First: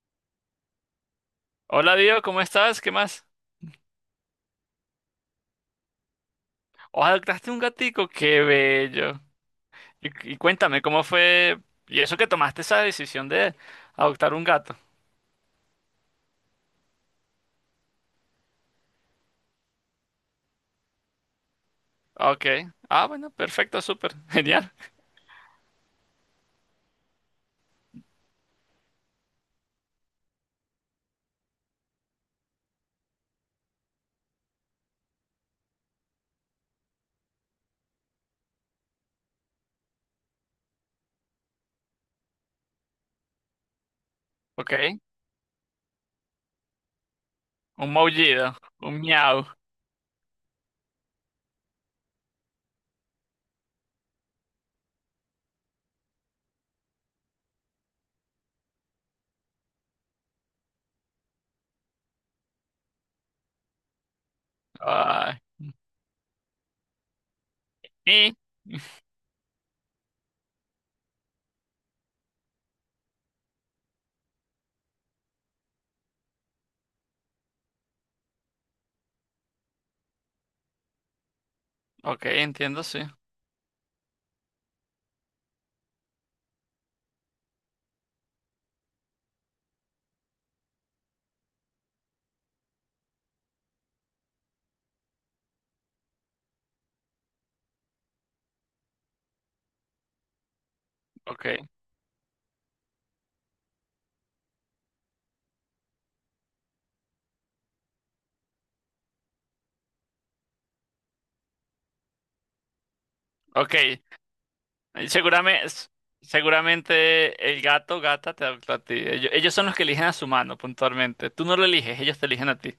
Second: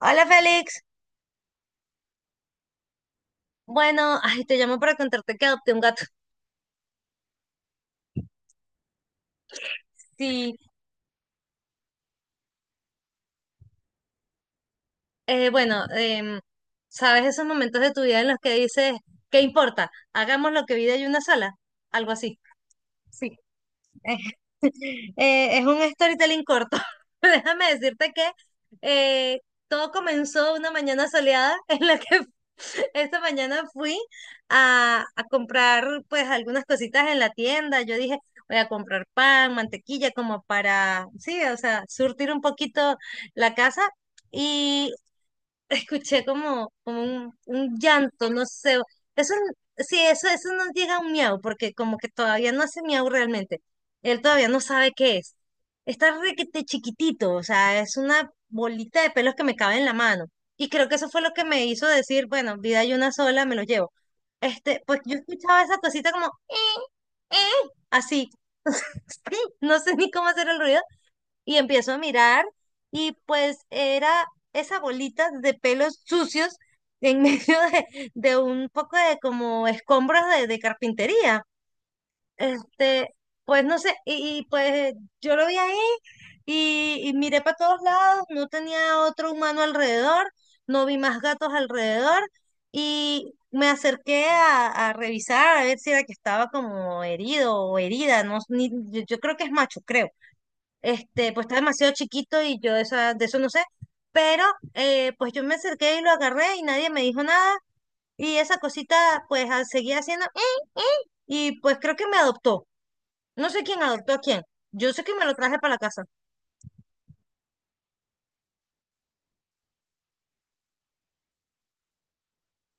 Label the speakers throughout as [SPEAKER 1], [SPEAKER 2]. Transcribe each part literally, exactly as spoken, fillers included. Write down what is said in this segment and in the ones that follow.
[SPEAKER 1] Hola Félix,
[SPEAKER 2] Hola Dios, ¿cómo estás? ¿Qué más?
[SPEAKER 1] bueno, ay, te llamo para contarte que adopté un gato.
[SPEAKER 2] O adoptaste un gatico, qué bello. Y, y
[SPEAKER 1] Sí.
[SPEAKER 2] cuéntame, ¿cómo fue? ¿Y eso que tomaste esa decisión de adoptar un gato?
[SPEAKER 1] Eh, bueno, em, ¿sabes esos momentos de tu vida en los que dices, ¿qué importa? Hagamos lo que vida hay una sola, algo así.
[SPEAKER 2] Ok. Ah, bueno,
[SPEAKER 1] Sí.
[SPEAKER 2] perfecto, súper. Genial.
[SPEAKER 1] Eh, es un storytelling corto. Déjame decirte que eh, todo comenzó una mañana soleada en la que esta mañana fui a, a comprar pues algunas cositas en la tienda. Yo dije, voy a comprar pan, mantequilla, como para, sí, o sea, surtir un poquito la casa.
[SPEAKER 2] Ok.
[SPEAKER 1] Escuché como, como un, un
[SPEAKER 2] Un
[SPEAKER 1] llanto, no
[SPEAKER 2] maullido,
[SPEAKER 1] sé.
[SPEAKER 2] un
[SPEAKER 1] Eso,
[SPEAKER 2] miau.
[SPEAKER 1] sí, eso, eso no llega a un miau, porque como que todavía no hace miau realmente. Él todavía no sabe qué es. Está requete chiquitito, o sea, es una bolita de pelos que me cabe en la mano. Y creo que eso fue lo que me hizo decir, bueno, vida hay una sola, me lo llevo. Este, pues yo
[SPEAKER 2] Ay.
[SPEAKER 1] escuchaba esa cosita como, "Eh, eh", así.
[SPEAKER 2] Y,
[SPEAKER 1] No sé ni cómo hacer el ruido y empiezo a mirar, y pues era esa bolita de pelos sucios en medio de, de un poco de como escombros de, de carpintería.
[SPEAKER 2] ok, entiendo, sí.
[SPEAKER 1] Este, pues no sé, y, y, pues yo lo vi ahí y, y miré para todos lados, no tenía otro humano alrededor, no vi más gatos alrededor, y me acerqué a, a revisar a ver si era que estaba como herido o herida, no, s- ni- yo yo creo que es macho, creo. Este, pues
[SPEAKER 2] Ok,
[SPEAKER 1] está demasiado chiquito y yo de, esa- de eso no sé. Pero eh, pues yo me acerqué y lo agarré y nadie me dijo nada. Y esa cosita pues ah, seguía haciendo... "Eh, eh". Y pues creo que me adoptó. No sé
[SPEAKER 2] ok.
[SPEAKER 1] quién adoptó a quién. Yo sé que me lo traje
[SPEAKER 2] Seguramente,
[SPEAKER 1] para la casa.
[SPEAKER 2] seguramente el gato, gata te adoptó a ti. Ellos, ellos son los que eligen a su mano, puntualmente. Tú no lo eliges, ellos te eligen a ti.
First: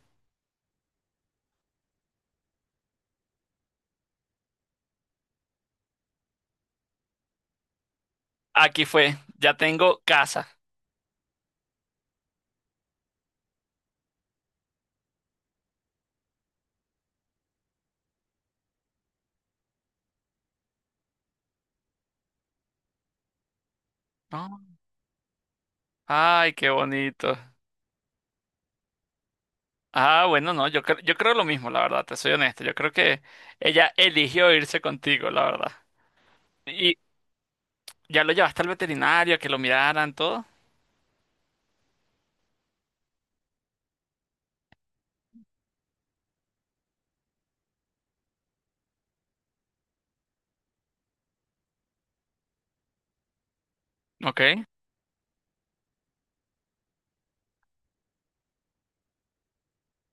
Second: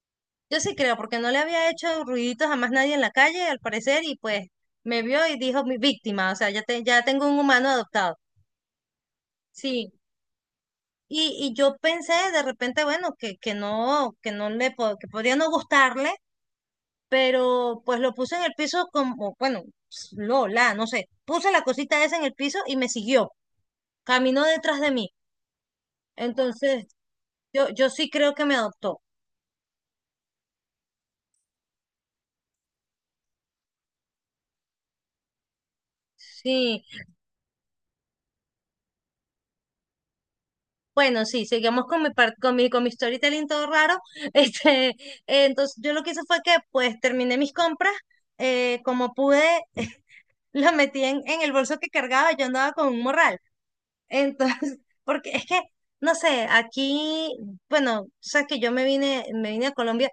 [SPEAKER 1] Yo sí creo, porque no le había hecho ruiditos a más nadie en la calle, al parecer, y pues me vio y dijo mi víctima. O sea, ya, te- ya tengo un humano adoptado.
[SPEAKER 2] Aquí fue, ya
[SPEAKER 1] Sí.
[SPEAKER 2] tengo casa.
[SPEAKER 1] Y, y yo pensé de repente, bueno, que, que no, que no le po- que podría no gustarle, pero pues lo puse en el piso como, bueno, lo, la, no sé, puse la cosita esa en el piso y me siguió, caminó
[SPEAKER 2] No.
[SPEAKER 1] detrás de mí.
[SPEAKER 2] Ay, qué
[SPEAKER 1] Entonces,
[SPEAKER 2] bonito.
[SPEAKER 1] yo, yo sí creo que me adoptó.
[SPEAKER 2] Ah, bueno, no, yo creo, yo creo lo mismo, la verdad, te soy honesto. Yo creo que ella eligió irse contigo, la verdad.
[SPEAKER 1] Sí,
[SPEAKER 2] Y ya lo llevaste al veterinario, a que lo miraran, todo.
[SPEAKER 1] bueno, sí, seguimos con mi, par- con mi, con mi storytelling todo raro. Este, eh, entonces, yo lo que hice fue que pues terminé mis compras, eh, como pude, lo metí en, en el bolso que cargaba, yo andaba con un morral.
[SPEAKER 2] Ok. Eh,
[SPEAKER 1] Entonces, porque es que, no sé, aquí, bueno, tú sabes que yo me vine, me vine a Colombia,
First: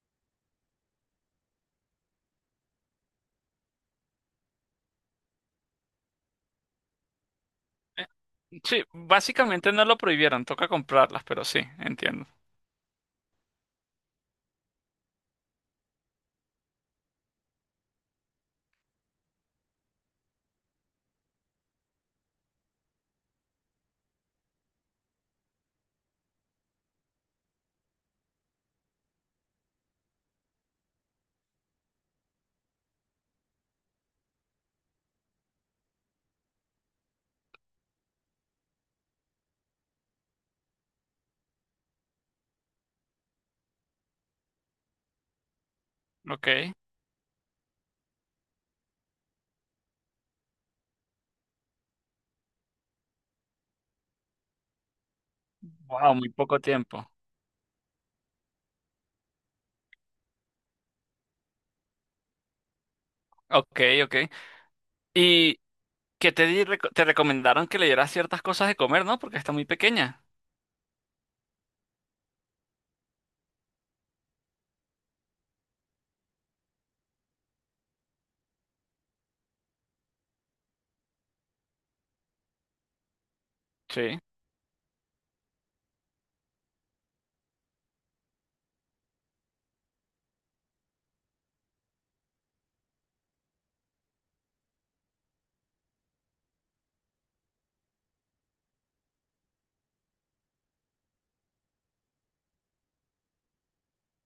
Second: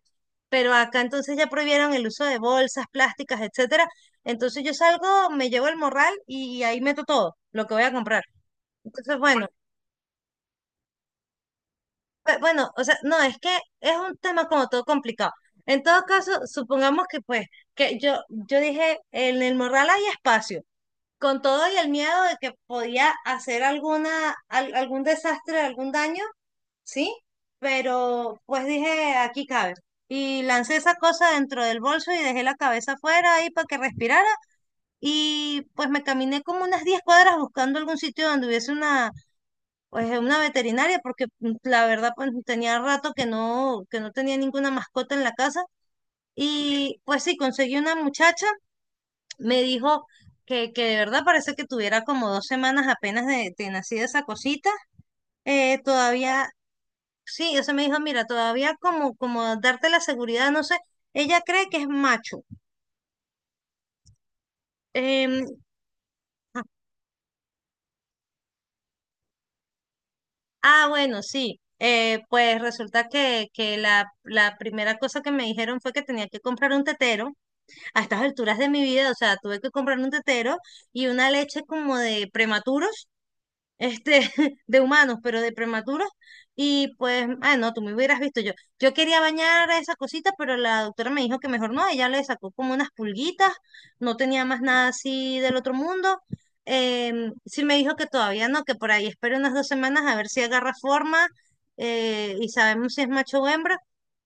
[SPEAKER 1] pero acá entonces ya prohibieron el uso de bolsas plásticas, etcétera. Entonces yo salgo, me llevo el morral y ahí meto todo lo que voy a comprar.
[SPEAKER 2] Sí,
[SPEAKER 1] Entonces, bueno,
[SPEAKER 2] básicamente no lo prohibieron, toca comprarlas, pero sí, entiendo.
[SPEAKER 1] pe- bueno, o sea, no, es que es un tema como todo complicado. En todo caso, supongamos que pues, que yo, yo dije, en el morral hay espacio con todo y el miedo de que podía hacer alguna, al- algún desastre, algún daño, ¿sí? Pero pues dije, aquí cabe. Y lancé esa cosa dentro del bolso y dejé la cabeza afuera ahí para que respirara. Y pues me caminé como unas diez cuadras buscando algún sitio donde hubiese una, pues, una veterinaria, porque mm, la verdad pues tenía rato que no, que no tenía ninguna mascota en la casa.
[SPEAKER 2] Ok.
[SPEAKER 1] Y pues sí, conseguí una muchacha, me dijo que, que de verdad parece que tuviera como dos semanas apenas de, de nacida esa cosita. Eh,
[SPEAKER 2] Wow, muy
[SPEAKER 1] todavía.
[SPEAKER 2] poco tiempo.
[SPEAKER 1] Sí, ella me dijo, mira, todavía como, como darte la seguridad, no sé, ella cree que es macho.
[SPEAKER 2] Ok, ok.
[SPEAKER 1] Em,
[SPEAKER 2] ¿Y que te
[SPEAKER 1] ah,
[SPEAKER 2] di- reco- te recomendaron que le dieras ciertas cosas de comer, ¿no? Porque está muy pequeña.
[SPEAKER 1] ah, bueno, sí. Eh, pues resulta que, que la, la primera cosa que me dijeron fue que tenía que comprar un tetero. A estas alturas de mi vida, o sea, tuve que comprar un tetero y una leche como de prematuros,
[SPEAKER 2] Sí.
[SPEAKER 1] este, de humanos, pero de prematuros. Y pues, ah, no, tú me hubieras visto yo. Yo quería bañar a esa cosita, pero la doctora me dijo que mejor no. Ella le sacó como unas pulguitas, no tenía más nada así del otro mundo. Em, sí me dijo que todavía no, que por ahí espero unas dos semanas a ver si agarra forma, eh, y sabemos si es macho o hembra.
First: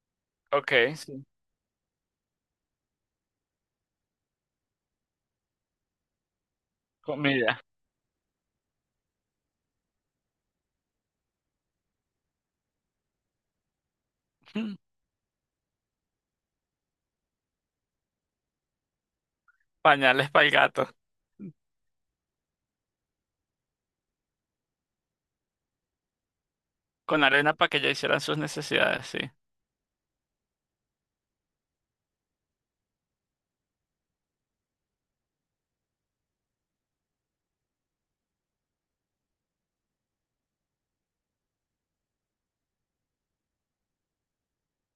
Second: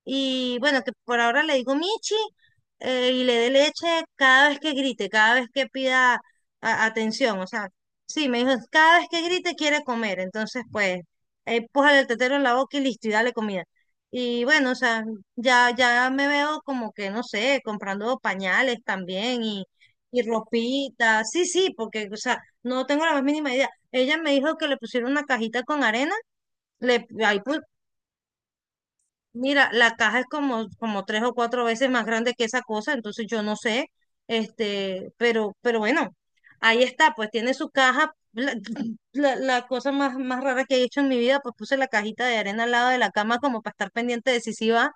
[SPEAKER 1] Y
[SPEAKER 2] Ok,
[SPEAKER 1] bueno, que por
[SPEAKER 2] sí.
[SPEAKER 1] ahora le digo Michi. Eh, y le dé leche cada vez que grite, cada vez que pida a- atención. O
[SPEAKER 2] Comida.
[SPEAKER 1] sea, sí, me dijo, cada vez que grite quiere comer, entonces pues, eh, pójale el tetero en la boca y listo, y dale comida. Y bueno, o sea, ya, ya me veo como que, no sé, comprando pañales también y, y
[SPEAKER 2] Pañales para el gato.
[SPEAKER 1] ropita, sí, sí, porque, o sea, no tengo la más mínima idea. Ella me dijo que le pusieron una cajita con arena, le,
[SPEAKER 2] Con
[SPEAKER 1] ahí
[SPEAKER 2] arena
[SPEAKER 1] pu-
[SPEAKER 2] para que ellos hicieran sus necesidades, sí.
[SPEAKER 1] mira, la caja es como, como tres o cuatro veces más grande que esa cosa, entonces yo no sé, este, pero, pero bueno, ahí está, pues tiene su caja. La, la- la cosa más, más rara que he hecho en mi vida, pues puse la cajita de arena al lado de la cama como para estar pendiente de si sí va.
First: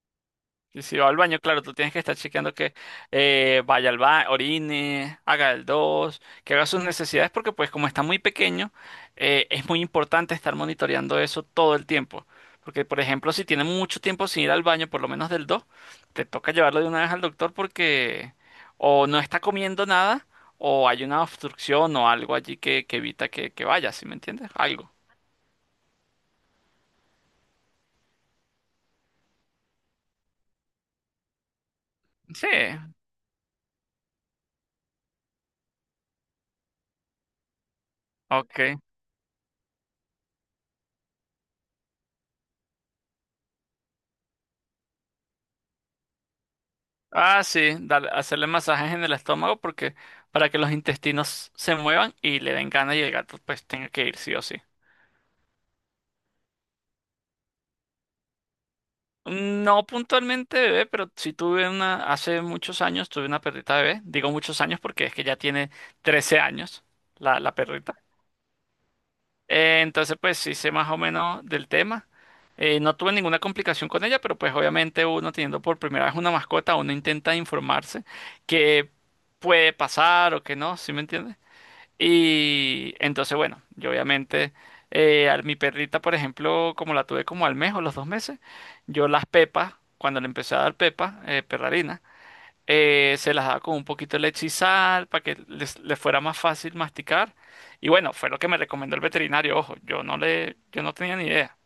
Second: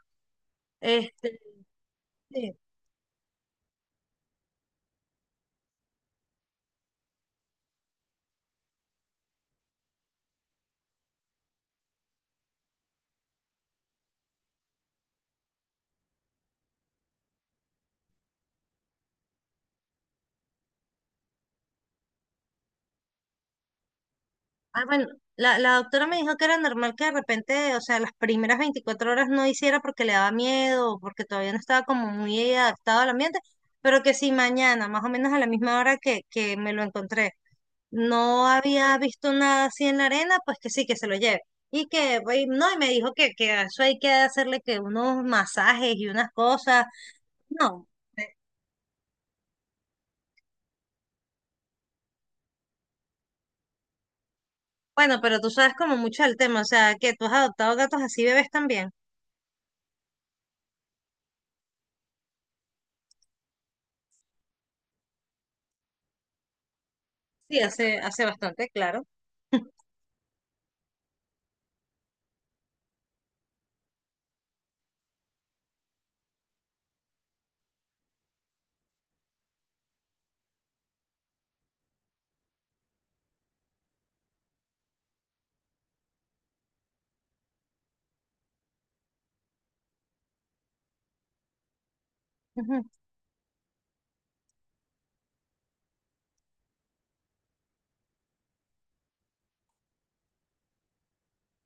[SPEAKER 2] Y si va al baño,
[SPEAKER 1] Este,
[SPEAKER 2] claro, tú tienes que estar chequeando
[SPEAKER 1] sí.
[SPEAKER 2] que eh, vaya al baño, orine, haga el dos, que haga sus necesidades, porque pues como está muy pequeño, eh, es muy importante estar monitoreando eso todo el tiempo. Porque, por ejemplo, si tiene mucho tiempo sin ir al baño, por lo menos del dos, te toca llevarlo de una vez al doctor porque o no está comiendo nada, o hay una obstrucción o algo allí que, que evita que, que vaya, ¿sí me entiendes?
[SPEAKER 1] Ah,
[SPEAKER 2] Algo.
[SPEAKER 1] bueno, la, la doctora me dijo que era normal que de repente, o sea, las primeras veinticuatro horas no hiciera porque le daba miedo, porque todavía no estaba como
[SPEAKER 2] Sí,
[SPEAKER 1] muy adaptado al ambiente, pero que sí mañana, más o menos a la misma hora que, que me lo encontré, no
[SPEAKER 2] ok.
[SPEAKER 1] había visto nada así en la arena, pues que sí, que se lo lleve. Y que, y no, y me dijo que, que a eso hay que hacerle que unos masajes y unas cosas.
[SPEAKER 2] Ah, sí,
[SPEAKER 1] No.
[SPEAKER 2] dale-
[SPEAKER 1] Eh,
[SPEAKER 2] hacerle masajes en el estómago porque para que los intestinos se muevan y le den ganas y el gato pues tenga que ir sí o sí.
[SPEAKER 1] bueno, pero tú sabes como mucho del tema, o sea, que tú has adoptado gatos así bebés también.
[SPEAKER 2] No puntualmente bebé, pero sí tuve una, hace muchos años tuve una perrita bebé. Digo muchos años porque es que ya tiene trece años la, la
[SPEAKER 1] Sí, hace,
[SPEAKER 2] perrita.
[SPEAKER 1] hace bastante, claro.
[SPEAKER 2] Eh, entonces pues sí sé más o menos del tema. Eh, no tuve ninguna complicación con ella, pero pues obviamente uno teniendo por primera vez una mascota, uno intenta informarse qué puede pasar o qué no, ¿sí me entiendes? Y entonces, bueno, yo obviamente, eh, a mi perrita, por ejemplo, como la tuve como al mes o los dos meses, yo las pepas, cuando le empecé a dar pepas, eh, perrarina,
[SPEAKER 1] Ujú.
[SPEAKER 2] eh, se las daba con un poquito de leche y sal para que les, les fuera más fácil masticar. Y bueno, fue lo que me recomendó el veterinario. Ojo, yo no le, yo no tenía ni idea,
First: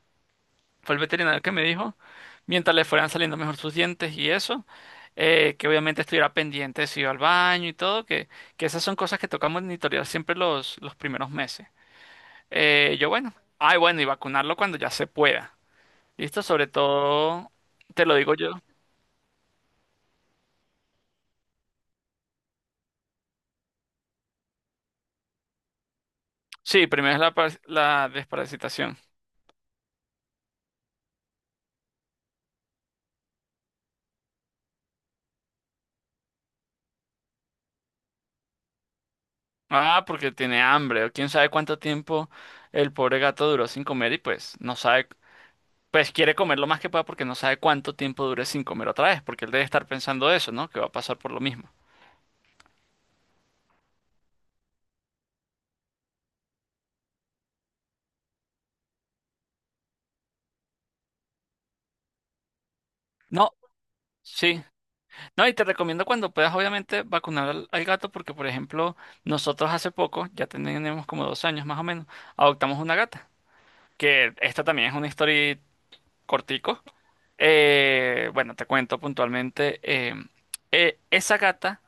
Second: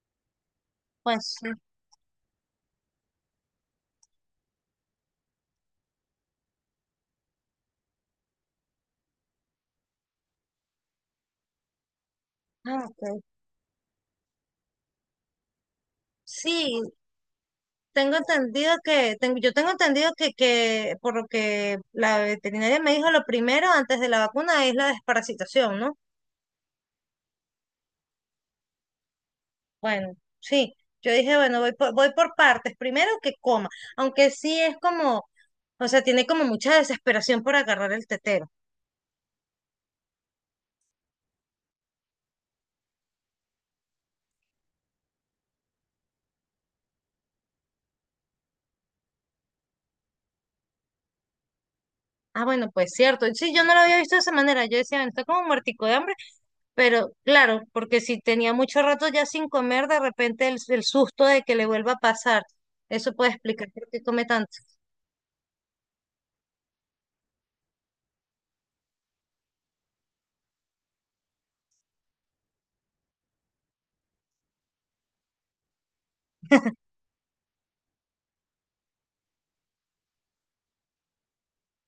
[SPEAKER 2] fue el
[SPEAKER 1] Pues
[SPEAKER 2] veterinario
[SPEAKER 1] sí.
[SPEAKER 2] que me dijo, mientras le fueran saliendo mejor sus dientes y eso, eh, que obviamente estuviera pendiente de si iba al baño y todo, que, que esas son cosas que toca monitorear siempre los, los primeros meses.
[SPEAKER 1] Ah,
[SPEAKER 2] Eh, yo,
[SPEAKER 1] ok.
[SPEAKER 2] bueno, ay, bueno, Y vacunarlo cuando ya se pueda. ¿Listo? Sobre
[SPEAKER 1] Sí,
[SPEAKER 2] todo, te lo
[SPEAKER 1] tengo
[SPEAKER 2] digo yo.
[SPEAKER 1] entendido que, tengo, yo tengo entendido que, que por lo que la veterinaria me dijo, lo primero antes de la vacuna es la desparasitación, ¿no?
[SPEAKER 2] Sí, primero es la, par- la desparasitación.
[SPEAKER 1] Bueno, sí, yo dije, bueno, voy por, voy por partes. Primero que coma, aunque sí es como, o sea, tiene como mucha desesperación por agarrar el tetero.
[SPEAKER 2] Ah, porque tiene hambre, o quién sabe cuánto tiempo el pobre gato duró sin comer y pues no sabe, pues quiere comer lo más que pueda porque no sabe cuánto tiempo dure sin comer otra vez, porque él debe estar pensando eso, ¿no? Que va a pasar por lo mismo.
[SPEAKER 1] Ah, bueno, pues cierto. Sí, yo no lo había visto de esa manera. Yo decía, bueno, está como muertico de hambre, pero claro, porque si tenía mucho rato ya sin comer, de repente el, el susto de que le vuelva a pasar. Eso puede
[SPEAKER 2] No,
[SPEAKER 1] explicar por qué come tanto.
[SPEAKER 2] sí. No, y te recomiendo cuando puedas, obviamente, vacunar al, al gato porque, por ejemplo, nosotros hace poco, ya tenemos como dos años más o menos, adoptamos una gata, que esta también es una historia cortico. Eh, bueno, te cuento puntualmente, eh, eh, esa gata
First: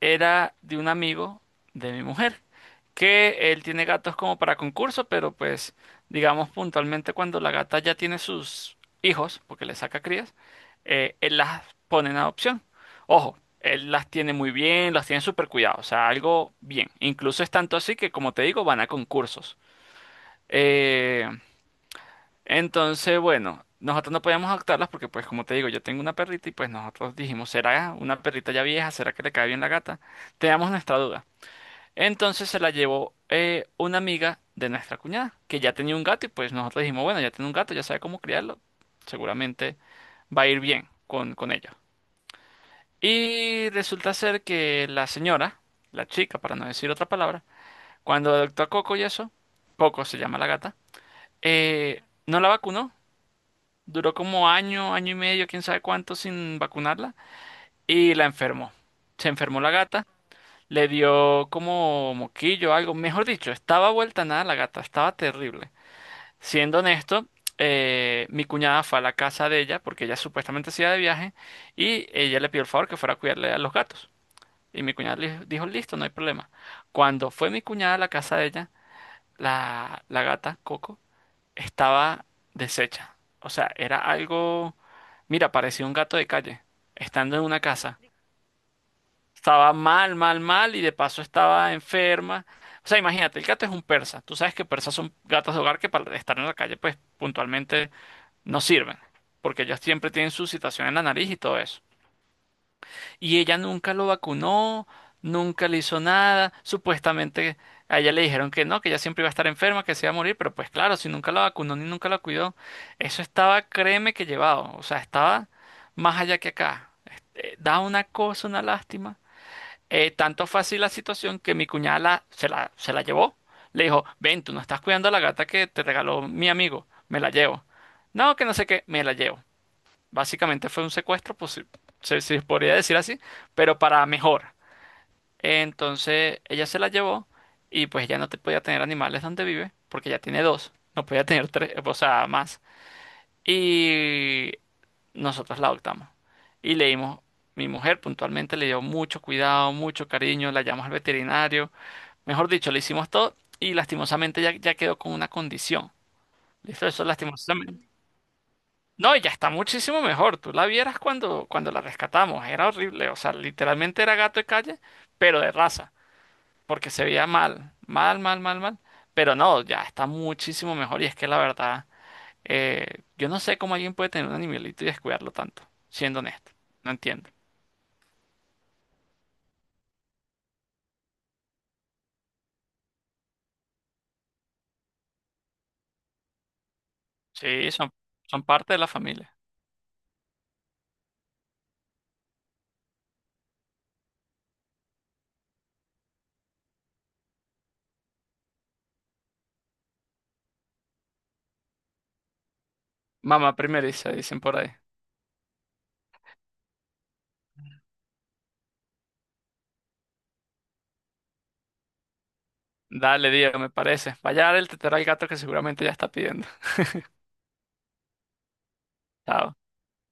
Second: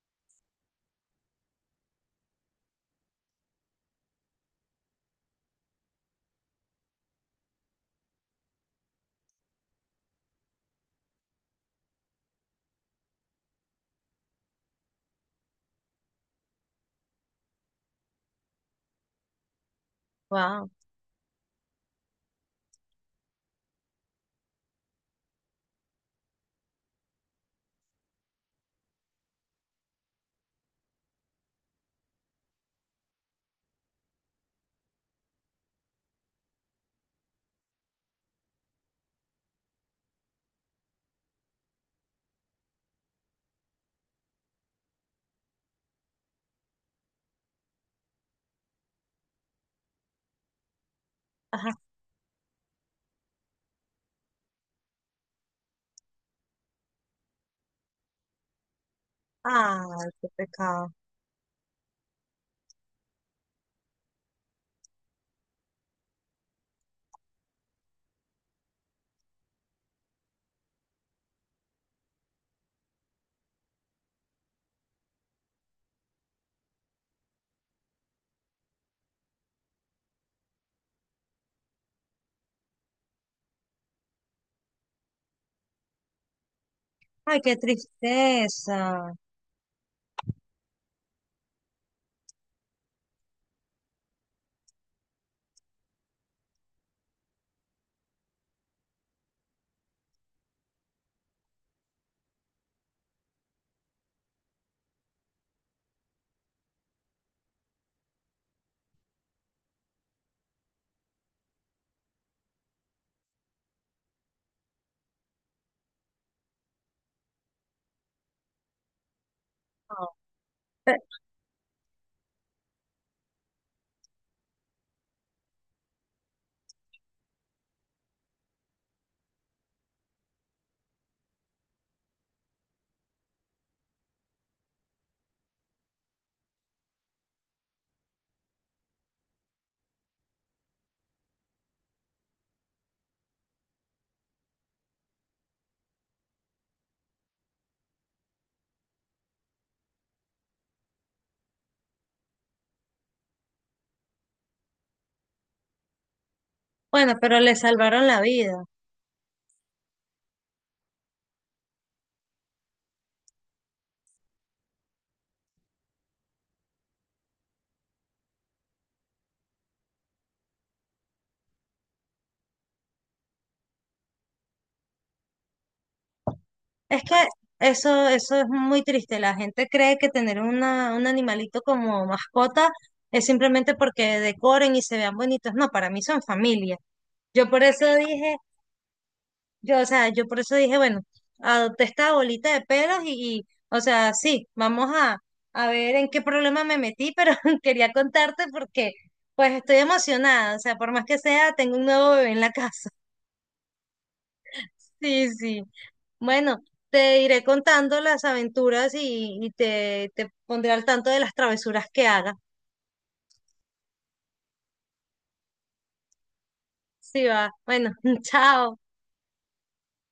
[SPEAKER 2] era de un amigo de mi mujer, que él tiene gatos como para concurso, pero pues digamos puntualmente cuando la gata ya tiene sus hijos, porque le saca crías, eh, él las pone en adopción. Ojo, él las tiene muy bien, las tiene súper cuidado, o sea, algo bien. Incluso es tanto así que, como te digo, van a concursos.
[SPEAKER 1] Wow.
[SPEAKER 2] Eh, entonces, bueno, nosotros no podíamos adoptarlas porque, pues, como te digo, yo tengo una perrita y pues nosotros dijimos, ¿será una perrita ya vieja? ¿Será que le cae bien la gata? Teníamos nuestra duda. Entonces se la llevó eh, una amiga de nuestra cuñada, que ya tenía un gato y pues nosotros dijimos, bueno, ya tiene un gato, ya sabe cómo criarlo, seguramente va a ir bien con, con ello. Y resulta ser que la señora, la chica, para no decir otra palabra, cuando adoptó a Coco y eso, Coco se llama la gata,
[SPEAKER 1] Ajá.
[SPEAKER 2] eh, no la vacunó, duró como año, año y medio, quién sabe cuánto sin vacunarla, y la enfermó. Se enfermó la gata.
[SPEAKER 1] Ay, qué
[SPEAKER 2] Le
[SPEAKER 1] pecado.
[SPEAKER 2] dio como moquillo, o algo. Mejor dicho, estaba vuelta a nada la gata, estaba terrible. Siendo honesto, eh, mi cuñada fue a la casa de ella, porque ella supuestamente se iba de viaje, y ella le pidió el favor que fuera a cuidarle a los gatos. Y mi cuñada le dijo, listo, no hay problema. Cuando fue mi cuñada a la casa de ella, la, la gata, Coco, estaba deshecha. O sea, era algo, mira, parecía un gato de calle, estando
[SPEAKER 1] Ay,
[SPEAKER 2] en
[SPEAKER 1] qué
[SPEAKER 2] una casa.
[SPEAKER 1] tristeza.
[SPEAKER 2] Estaba mal, mal, mal y de paso estaba enferma. O sea, imagínate, el gato es un persa. Tú sabes que persas son gatos de hogar que para estar en la calle, pues puntualmente no sirven, porque ellos siempre tienen su situación en la nariz y todo eso. Y ella nunca lo vacunó, nunca le hizo nada. Supuestamente a ella le dijeron que no, que ella siempre iba a estar enferma, que se iba a morir, pero pues claro, si nunca la vacunó ni nunca la cuidó, eso estaba, créeme que llevado. O sea, estaba más allá que acá. Este, da una cosa, una lástima.
[SPEAKER 1] Ah,
[SPEAKER 2] Eh, tanto fue así la
[SPEAKER 1] pe-
[SPEAKER 2] situación que mi cuñada la- se la, se la llevó. Le dijo, ven, tú no estás cuidando a la gata que te regaló mi amigo, me la llevo. No, que no sé qué, me la llevo. Básicamente fue un secuestro, pues sí, se, si se podría decir así, pero para mejor. Entonces ella se la llevó y pues ya no te podía tener animales donde vive, porque ya tiene dos, no podía tener tres, o sea, más. Y nosotros la adoptamos. Y le dimos, mi mujer puntualmente le dio mucho cuidado, mucho cariño, la llamamos al veterinario, mejor dicho, le hicimos todo y lastimosamente ya, ya quedó con una condición. ¿Listo? Eso
[SPEAKER 1] bueno, pero le
[SPEAKER 2] lastimosamente.
[SPEAKER 1] salvaron la vida.
[SPEAKER 2] No, ya está muchísimo mejor. Tú la vieras cuando, cuando la rescatamos. Era horrible. O sea, literalmente era gato de calle, pero de raza. Porque se veía mal. Mal, mal, mal, mal. Pero no, ya está muchísimo mejor. Y es que la verdad. Eh, yo no sé cómo alguien puede tener un animalito y descuidarlo tanto, siendo honesto. No
[SPEAKER 1] Es que
[SPEAKER 2] entiendo.
[SPEAKER 1] eso, eso es muy triste. La gente cree que tener una, un animalito como mascota es simplemente porque decoren y se vean bonitos. No, para mí son familia. Yo por
[SPEAKER 2] Sí, son,
[SPEAKER 1] eso dije,
[SPEAKER 2] son parte de la familia.
[SPEAKER 1] yo, o sea, yo por eso dije, bueno, adopté esta bolita de pelos y, y, o sea, sí, vamos a, a ver en qué problema me metí, pero quería contarte porque, pues, estoy emocionada. O sea, por más que sea, tengo un nuevo bebé en la casa.
[SPEAKER 2] Mamá primeriza, dicen por ahí.
[SPEAKER 1] Sí, sí. Bueno, te iré contando las aventuras y, y te, te pondré al tanto de las travesuras que haga.
[SPEAKER 2] Dale, Diego, me parece. Vaya a dar el tetero al gato que seguramente ya está pidiendo.
[SPEAKER 1] Sí, va. Bueno, chao.
[SPEAKER 2] Chao.